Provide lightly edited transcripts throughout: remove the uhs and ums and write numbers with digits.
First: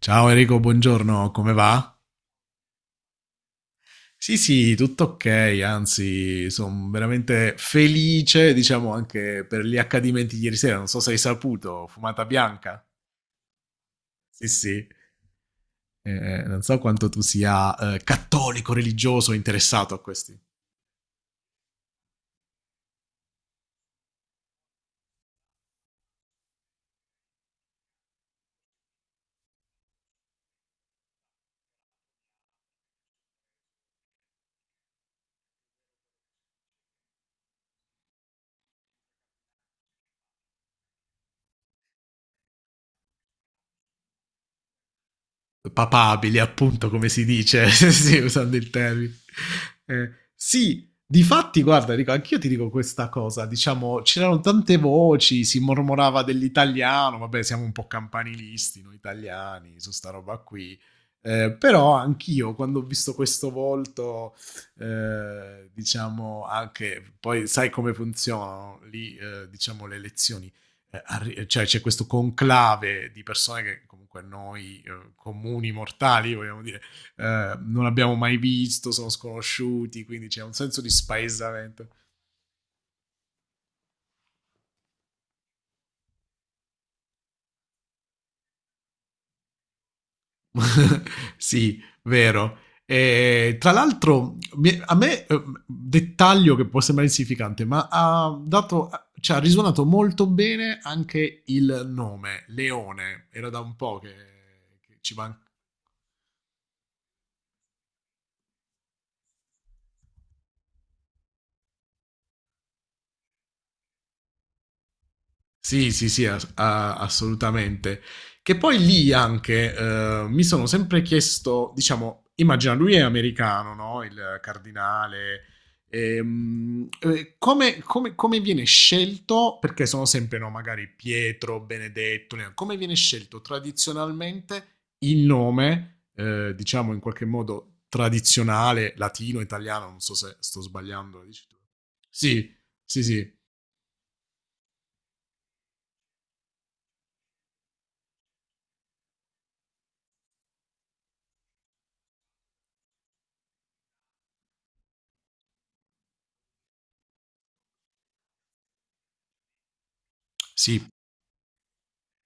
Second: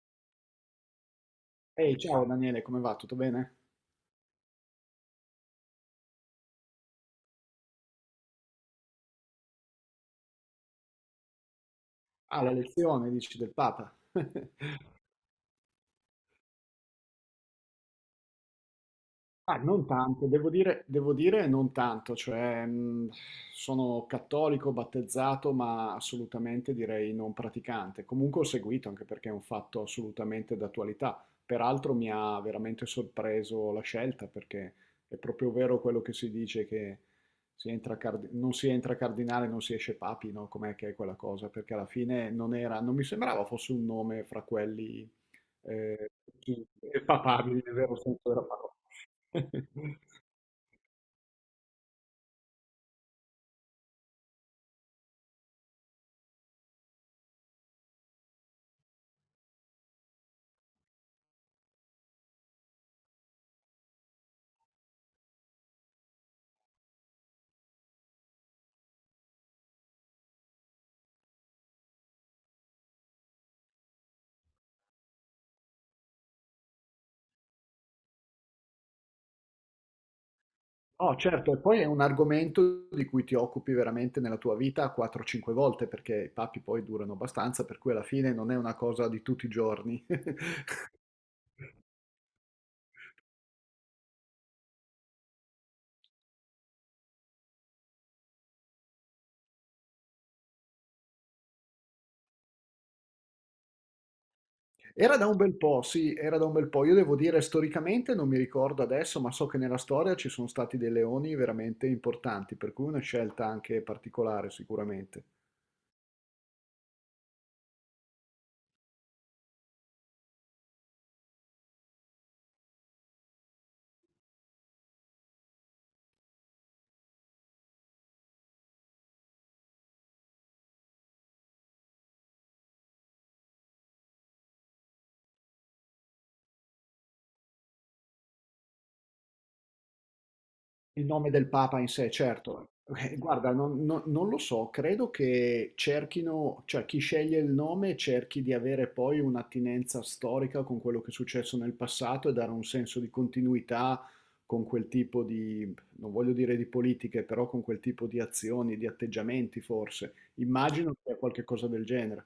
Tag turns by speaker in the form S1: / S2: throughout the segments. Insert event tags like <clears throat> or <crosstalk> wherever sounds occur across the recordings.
S1: Ciao Enrico, buongiorno, come va?
S2: Ehi, ciao Daniele, come va? Tutto bene?
S1: Sì, sì, tutto ok, anzi, sono veramente felice, diciamo, anche per gli accadimenti di ieri sera. Non so se hai saputo, fumata
S2: Ah, la
S1: bianca.
S2: lezione, dici, del Papa.
S1: Sì,
S2: <laughs>
S1: sì. Non so quanto tu sia cattolico, religioso,
S2: Ah, non
S1: interessato a
S2: tanto,
S1: questi.
S2: devo dire non tanto, cioè sono cattolico battezzato, ma assolutamente direi non praticante. Comunque ho seguito anche perché è un fatto assolutamente d'attualità. Peraltro mi ha veramente sorpreso la scelta perché è proprio vero quello che si dice che non si entra cardinale, non si esce papi, no? Com'è che è quella cosa? Perché alla fine non mi sembrava fosse un nome fra quelli eh,
S1: Papabili, appunto,
S2: che
S1: come
S2: fa
S1: si
S2: paghi
S1: dice, <laughs>
S2: nel vero
S1: sì,
S2: senso della
S1: usando
S2: parola.
S1: il termine.
S2: <laughs>
S1: Sì, difatti, guarda, dico, anch'io ti dico questa cosa, diciamo, c'erano tante voci, si mormorava dell'italiano, vabbè, siamo un po' campanilisti noi italiani su sta roba qui, però anch'io quando ho visto questo volto, diciamo, anche, poi sai come funzionano lì, diciamo, le elezioni cioè c'è questo conclave di persone che comunque noi comuni mortali, vogliamo dire, non abbiamo mai visto, sono sconosciuti, quindi c'è un senso di
S2: No, certo, e poi è
S1: spaesamento.
S2: un argomento di cui ti occupi veramente nella tua vita 4-5 volte, perché i papi poi durano abbastanza, per cui alla fine non è una cosa di tutti i giorni. <laughs>
S1: <laughs> Sì, vero. E, tra l'altro, a me, dettaglio che può sembrare insignificante, ma ha dato, cioè, ha risuonato molto bene anche il nome, Leone. Era da un po' che ci
S2: Era da un
S1: mancava.
S2: bel po', sì, era da un bel po'. Io devo dire, storicamente non mi ricordo adesso, ma so che nella storia ci sono stati dei leoni veramente importanti, per cui una scelta anche particolare sicuramente.
S1: Sì, sì, sì, assolutamente. Che poi lì anche mi sono sempre chiesto, diciamo, immagina lui è americano, no? Il cardinale. Come, come viene scelto? Perché sono sempre, no, magari Pietro, Benedetto, Leone, come viene scelto tradizionalmente il nome, diciamo in qualche modo tradizionale, latino, italiano, non so se sto
S2: Il
S1: sbagliando,
S2: nome
S1: dici
S2: del
S1: tu.
S2: Papa in sé,
S1: Sì,
S2: certo.
S1: sì, sì.
S2: Guarda, non lo so, credo che cerchino, cioè chi sceglie il nome cerchi di avere poi un'attinenza storica con quello che è successo nel passato e dare un senso di continuità con non voglio dire di politiche, però con quel tipo di azioni, di atteggiamenti forse.
S1: Sì,
S2: Immagino che sia qualche cosa del genere.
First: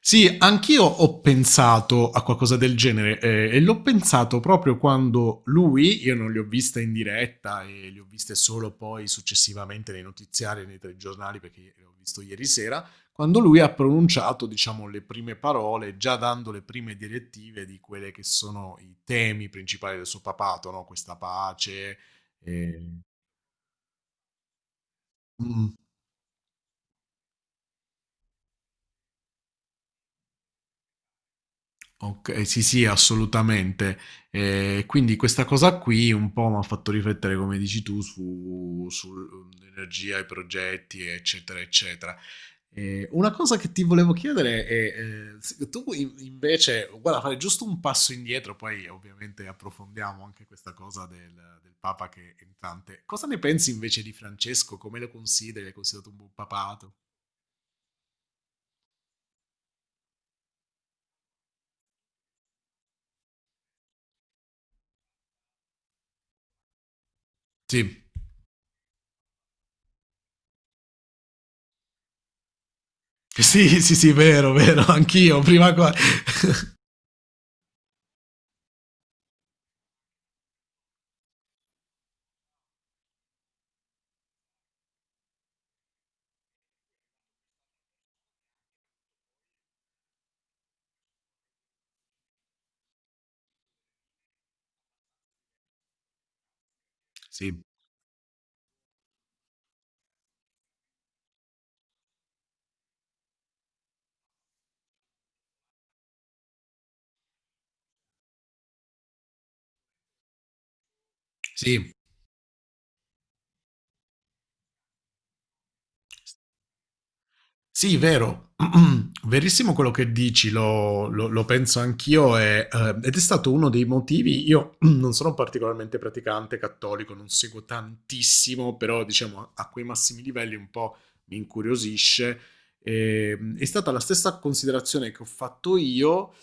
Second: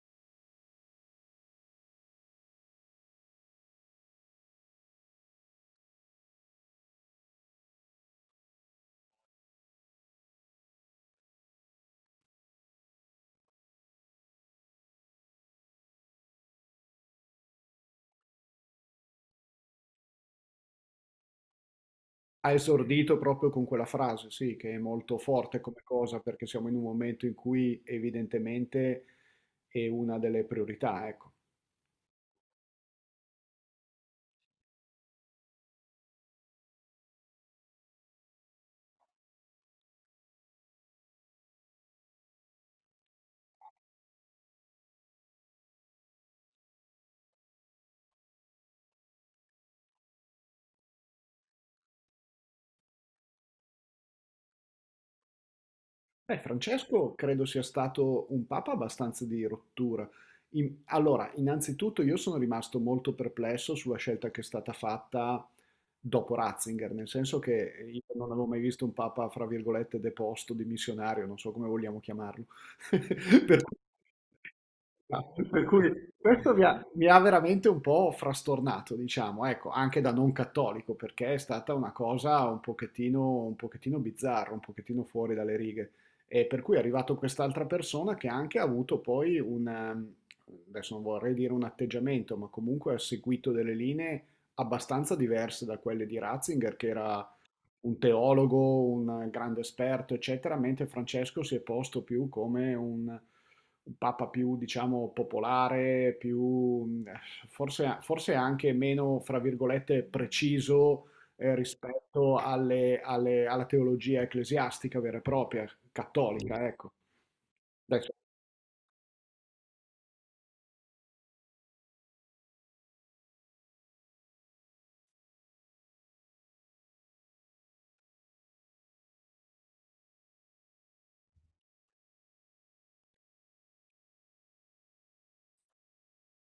S1: sì, anch'io ho pensato a qualcosa del genere e l'ho pensato proprio quando lui, io non li ho viste in diretta e li ho viste solo poi successivamente nei notiziari e nei telegiornali perché li ho visto ieri sera, quando lui ha pronunciato, diciamo, le prime parole, già dando le prime direttive di quelle che sono i temi principali del suo papato, no? Questa pace.
S2: Ha
S1: eh,
S2: esordito proprio con quella frase, sì, che è molto forte
S1: mm.
S2: come cosa, perché siamo in un momento in cui evidentemente è una delle priorità, ecco.
S1: Ok, sì, sì, assolutamente. Quindi questa cosa qui un po' mi ha fatto riflettere, come dici tu, su, sull'energia, i progetti, eccetera, eccetera. Una cosa che ti volevo chiedere è, se tu invece, guarda, fare giusto un passo indietro, poi ovviamente approfondiamo anche questa cosa del, del Papa che è entrante. Cosa ne pensi invece di Francesco? Come lo consideri? L'hai considerato un buon
S2: Beh,
S1: papato?
S2: Francesco credo sia stato un papa abbastanza di rottura. Allora, innanzitutto io sono rimasto molto perplesso sulla scelta che è stata fatta dopo Ratzinger, nel senso
S1: Sì,
S2: che io non avevo mai visto un papa, fra virgolette, deposto, dimissionario, non so come vogliamo chiamarlo. <laughs> Per cui
S1: sì, sì, sì, vero, vero,
S2: ah,
S1: anch'io,
S2: per
S1: prima qua.
S2: cui questo mi ha veramente un po' frastornato, diciamo, ecco, anche da non cattolico, perché è stata una cosa un pochettino bizzarra, un pochettino fuori dalle righe. E per cui è arrivato quest'altra persona che anche ha avuto poi un, adesso non vorrei dire un atteggiamento, ma comunque ha seguito delle linee abbastanza diverse da quelle di Ratzinger, che era
S1: Sì,
S2: un teologo, un grande esperto, eccetera, mentre Francesco si è posto più come un papa più, diciamo, popolare, più, forse anche meno, fra virgolette, preciso,
S1: sì.
S2: rispetto alla teologia ecclesiastica vera e propria, cattolica, ecco.
S1: Sì,
S2: Adesso,
S1: vero, <clears throat> verissimo quello che dici, lo penso anch'io e, ed è stato uno dei motivi, io <clears throat> non sono particolarmente praticante cattolico, non seguo tantissimo, però diciamo a quei massimi livelli un po' mi incuriosisce. E, è stata la stessa considerazione che ho fatto io.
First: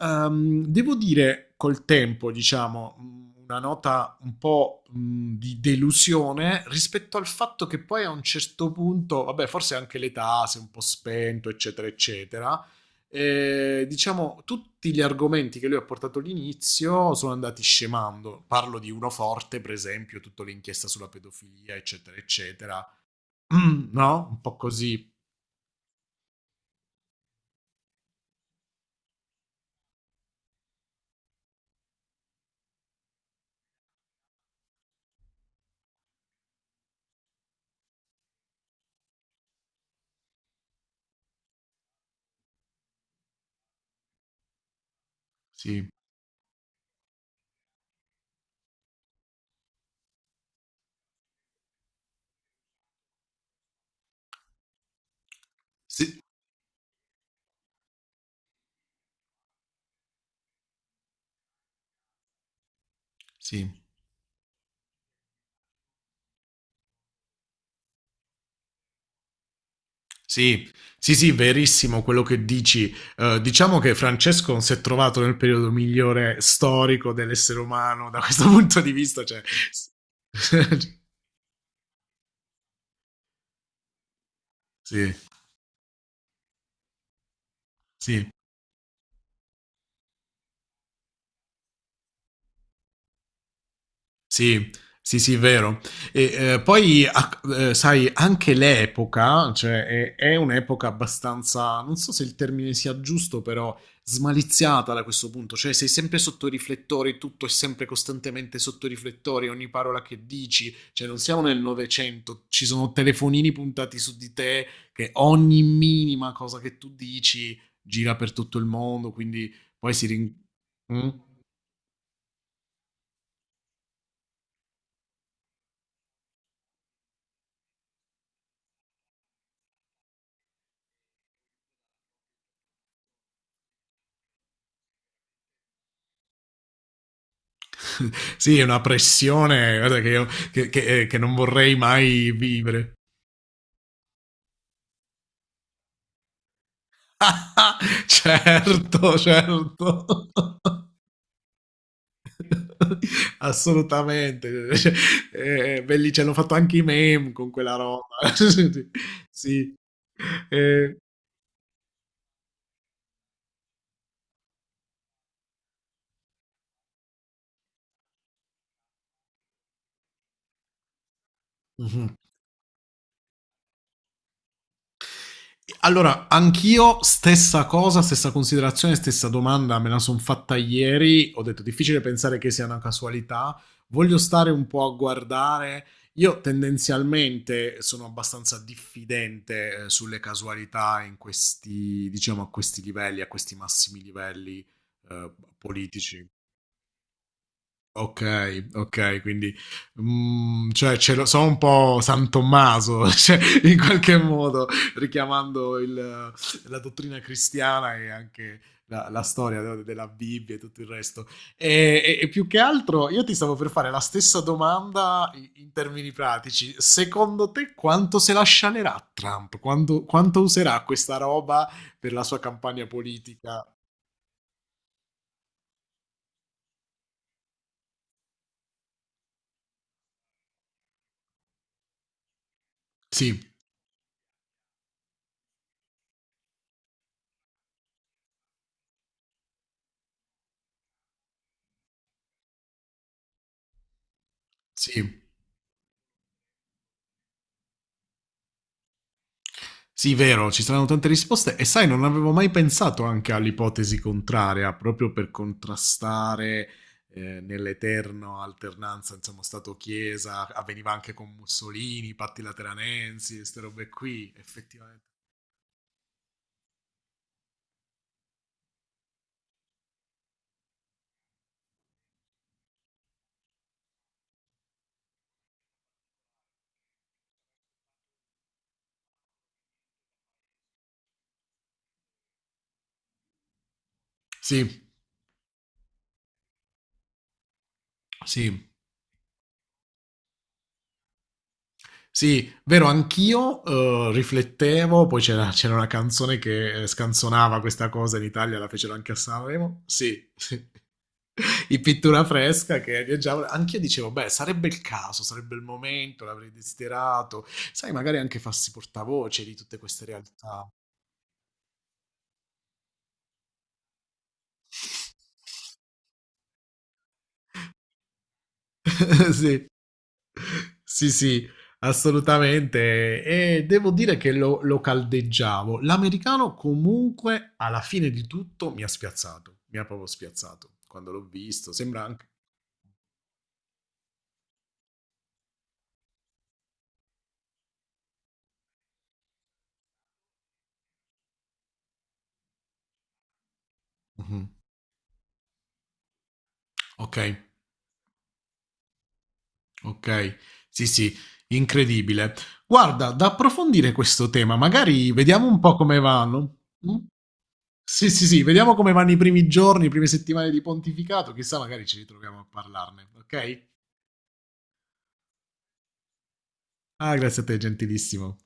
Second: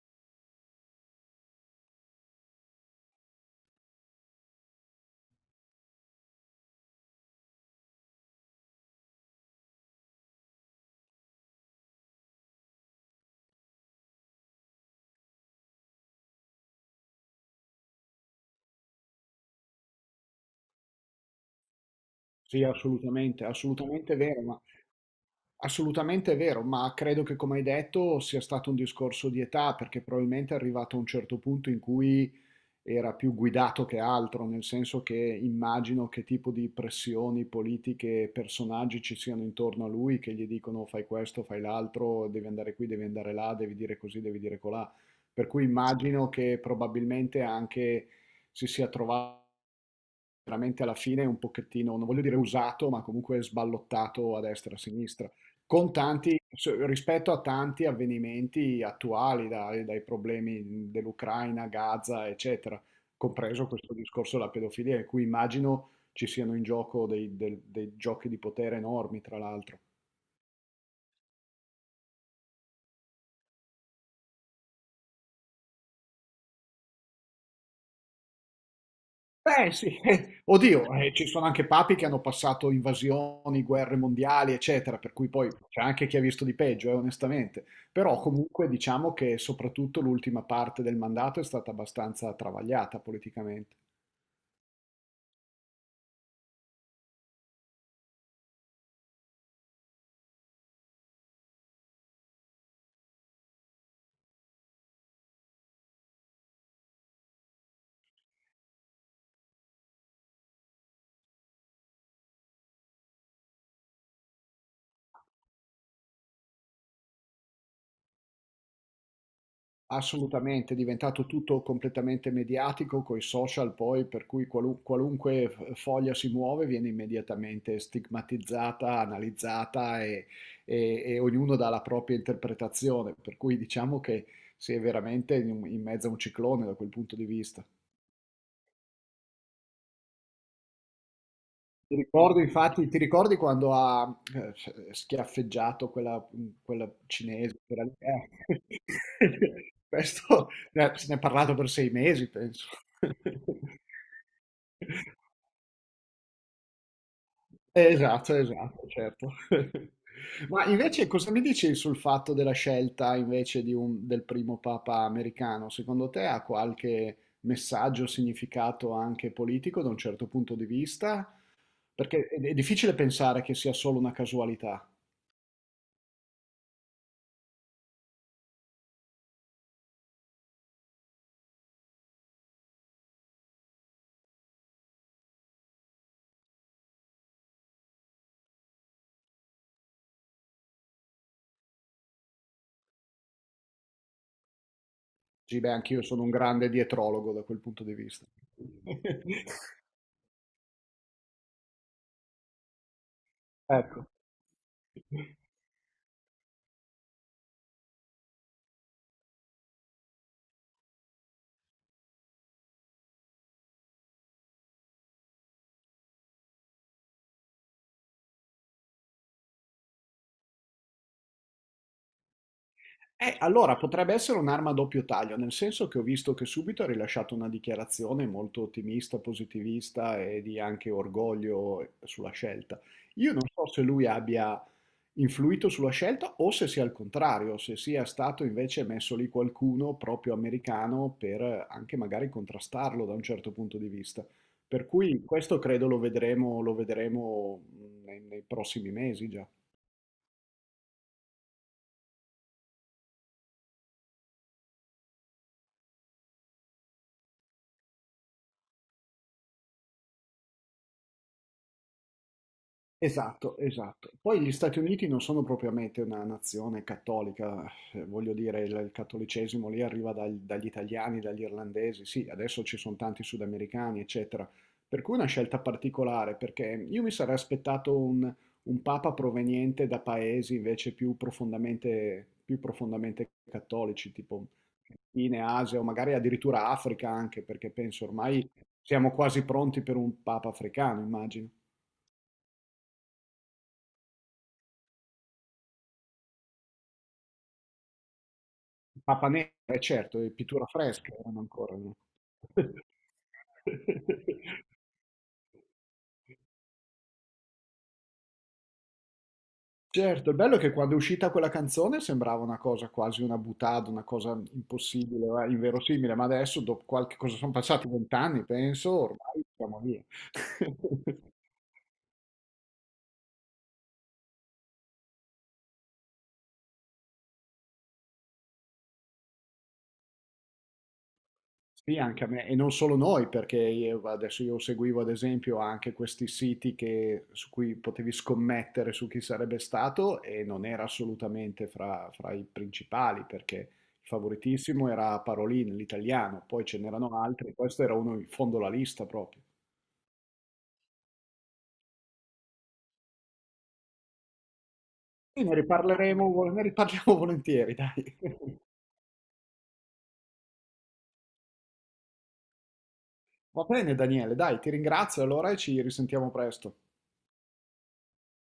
S1: Devo dire col tempo, diciamo, mm, una nota un po' di delusione rispetto al fatto che poi a un certo punto, vabbè, forse anche l'età si è un po' spento, eccetera, eccetera. Diciamo, tutti gli argomenti che lui ha portato all'inizio sono andati scemando. Parlo di uno forte, per esempio, tutta l'inchiesta sulla pedofilia, eccetera,
S2: sì,
S1: eccetera. <clears throat>
S2: assolutamente,
S1: No? Un po' così.
S2: assolutamente vero, ma credo che come hai detto sia stato un discorso di età, perché probabilmente è arrivato a un certo punto in cui era più guidato che altro, nel senso che immagino che tipo di pressioni politiche e personaggi ci siano intorno a lui che gli dicono fai questo, fai l'altro, devi andare qui, devi andare là, devi dire così, devi dire colà. Per cui
S1: Sì.
S2: immagino che probabilmente anche si sia trovato veramente alla fine un pochettino, non voglio dire usato, ma comunque sballottato a destra e a sinistra, con
S1: Sì.
S2: tanti, rispetto a tanti avvenimenti attuali, dai problemi dell'Ucraina, Gaza, eccetera,
S1: Sì.
S2: compreso questo discorso della pedofilia, in cui immagino ci siano in gioco dei giochi di potere enormi, tra l'altro.
S1: Sì, sì, sì, verissimo quello che dici. Diciamo che Francesco non si è trovato nel periodo migliore storico dell'essere umano da questo <laughs> punto di vista. Cioè... <laughs>
S2: Beh, sì, <laughs> oddio, ci sono anche papi che hanno passato invasioni, guerre mondiali, eccetera,
S1: Sì,
S2: per cui poi c'è anche chi ha visto di peggio, onestamente. Però
S1: sì.
S2: comunque diciamo che soprattutto l'ultima parte del mandato è stata abbastanza travagliata politicamente.
S1: Sì, sì, sì, vero. E, poi, sai, anche l'epoca, cioè, è un'epoca abbastanza, non so se il termine sia giusto, però smaliziata da questo punto. Cioè, sei sempre sotto i riflettori, tutto è sempre costantemente sotto i riflettori, ogni parola che dici. Cioè, non siamo nel Novecento, ci sono telefonini puntati su di te, che ogni minima cosa che tu dici gira per tutto il mondo, quindi poi si rin...
S2: Assolutamente, è
S1: Mm?
S2: diventato tutto completamente mediatico coi social poi, per cui qualunque foglia si muove viene immediatamente stigmatizzata, analizzata e, e ognuno dà la propria interpretazione, per cui diciamo che si è veramente in mezzo a un ciclone da quel punto di vista.
S1: <laughs> Sì, è una pressione guarda, che, io, che non vorrei
S2: Ti
S1: mai
S2: ricordo, infatti,
S1: vivere.
S2: ti ricordi quando ha schiaffeggiato quella cinese? Quella...
S1: <laughs>
S2: lì?
S1: Certo,
S2: <laughs>
S1: certo.
S2: Questo
S1: <laughs>
S2: se ne è parlato per 6 mesi, penso. <laughs>
S1: Assolutamente. Cioè, belli, ce l'hanno fatto anche i meme con quella roba.
S2: Esatto, esatto,
S1: <laughs>
S2: certo.
S1: Sì.
S2: <laughs> Ma
S1: Eh,
S2: invece cosa mi dici sul fatto della scelta invece di del primo papa americano? Secondo te ha qualche messaggio, significato anche politico da un certo punto di vista?
S1: mhm.
S2: Perché è difficile pensare che sia solo una casualità.
S1: Allora, anch'io stessa cosa, stessa considerazione, stessa domanda, me la sono fatta ieri, ho detto difficile pensare che sia una casualità, voglio stare un po' a guardare, io tendenzialmente sono abbastanza diffidente sulle casualità in questi, diciamo, a questi livelli, a questi massimi livelli eh,
S2: Sì, beh, anch'io sono
S1: politici.
S2: un grande dietrologo da quel punto di vista.
S1: Okay, okay, quindi,
S2: <laughs>
S1: mhmm, cioè ce lo so un po' San Tommaso, <laughs> cioè in
S2: Ecco.
S1: qualche modo richiamando il la dottrina cristiana e anche la storia no, de della Bibbia e tutto il resto. E più che altro io ti stavo per fare la stessa domanda i in termini pratici. Secondo te quanto se la scialerà Trump? Quando quanto userà questa roba per la sua campagna politica?
S2: Allora potrebbe essere un'arma a doppio taglio, nel senso che ho visto che subito ha rilasciato una dichiarazione molto ottimista, positivista e di anche orgoglio sulla scelta. Io
S1: Sì,
S2: non so se lui abbia influito sulla scelta o se sia al contrario, se sia stato invece messo lì qualcuno proprio americano per anche magari contrastarlo da un certo punto di vista. Per cui
S1: sì.
S2: questo credo lo vedremo nei prossimi mesi già.
S1: Sì, vero, ci saranno tante risposte e sai, non avevo mai pensato anche all'ipotesi contraria, proprio per contrastare nell'eterno alternanza, insomma, Stato-Chiesa, avveniva anche con Mussolini, patti lateranensi,
S2: Esatto,
S1: queste robe
S2: esatto.
S1: qui,
S2: Poi gli Stati
S1: effettivamente.
S2: Uniti non sono propriamente una nazione cattolica, voglio dire, il cattolicesimo lì arriva dagli italiani, dagli irlandesi, sì, adesso ci sono tanti sudamericani, eccetera. Per cui una scelta particolare, perché io mi sarei aspettato un papa proveniente da paesi invece più profondamente cattolici, tipo
S1: Sì,
S2: in Asia o magari addirittura Africa anche, perché penso ormai
S1: sì.
S2: siamo quasi pronti per un papa africano, immagino.
S1: Sì, vero, anch'io riflettevo, poi c'era una canzone che scanzonava questa cosa in Italia, la fecero anche a
S2: Papa Nera, eh
S1: Sanremo.
S2: certo,
S1: Sì,
S2: e
S1: sì.
S2: pittura fresca erano
S1: <laughs>
S2: ancora,
S1: Di
S2: no?
S1: pittura fresca che viaggiavo. Anch'io dicevo, beh,
S2: <laughs>
S1: sarebbe il caso, sarebbe il momento, l'avrei desiderato. Sai, magari anche farsi portavoce di tutte queste
S2: Certo, il bello è
S1: realtà.
S2: che quando è uscita quella canzone sembrava una cosa quasi una boutade, una cosa impossibile, inverosimile, ma adesso dopo qualche cosa sono passati 20 anni, penso,
S1: <laughs>
S2: ormai
S1: Sì,
S2: siamo lì.
S1: sì,
S2: <laughs>
S1: sì, assolutamente. E devo dire che lo caldeggiavo. L'americano comunque, alla fine di tutto, mi ha spiazzato. Mi ha proprio spiazzato quando l'ho visto.
S2: Sì,
S1: Sembra
S2: anche a
S1: anche...
S2: me, e non solo noi, perché adesso io seguivo ad esempio anche questi siti su cui potevi scommettere su chi sarebbe stato e non era assolutamente fra i principali, perché il
S1: Mhm.
S2: favoritissimo era Parolin, l'italiano, poi ce
S1: Ok.
S2: n'erano altri, questo era uno in fondo alla lista proprio.
S1: Okay. Sì, sì, incredibile. Guarda, da approfondire questo tema, magari
S2: Sì,
S1: vediamo
S2: ne
S1: un po' come
S2: riparleremo,
S1: vanno.
S2: ne
S1: Mh?
S2: riparliamo <laughs> volentieri,
S1: Sì,
S2: dai.
S1: sì, sì,
S2: <laughs>
S1: vediamo come vanno i primi giorni, le prime settimane di pontificato, chissà magari ci ritroviamo a parlarne,
S2: Va
S1: okay?
S2: bene, Daniele, dai, ti ringrazio allora e ci risentiamo presto.
S1: Ah, grazie a te, gentilissimo.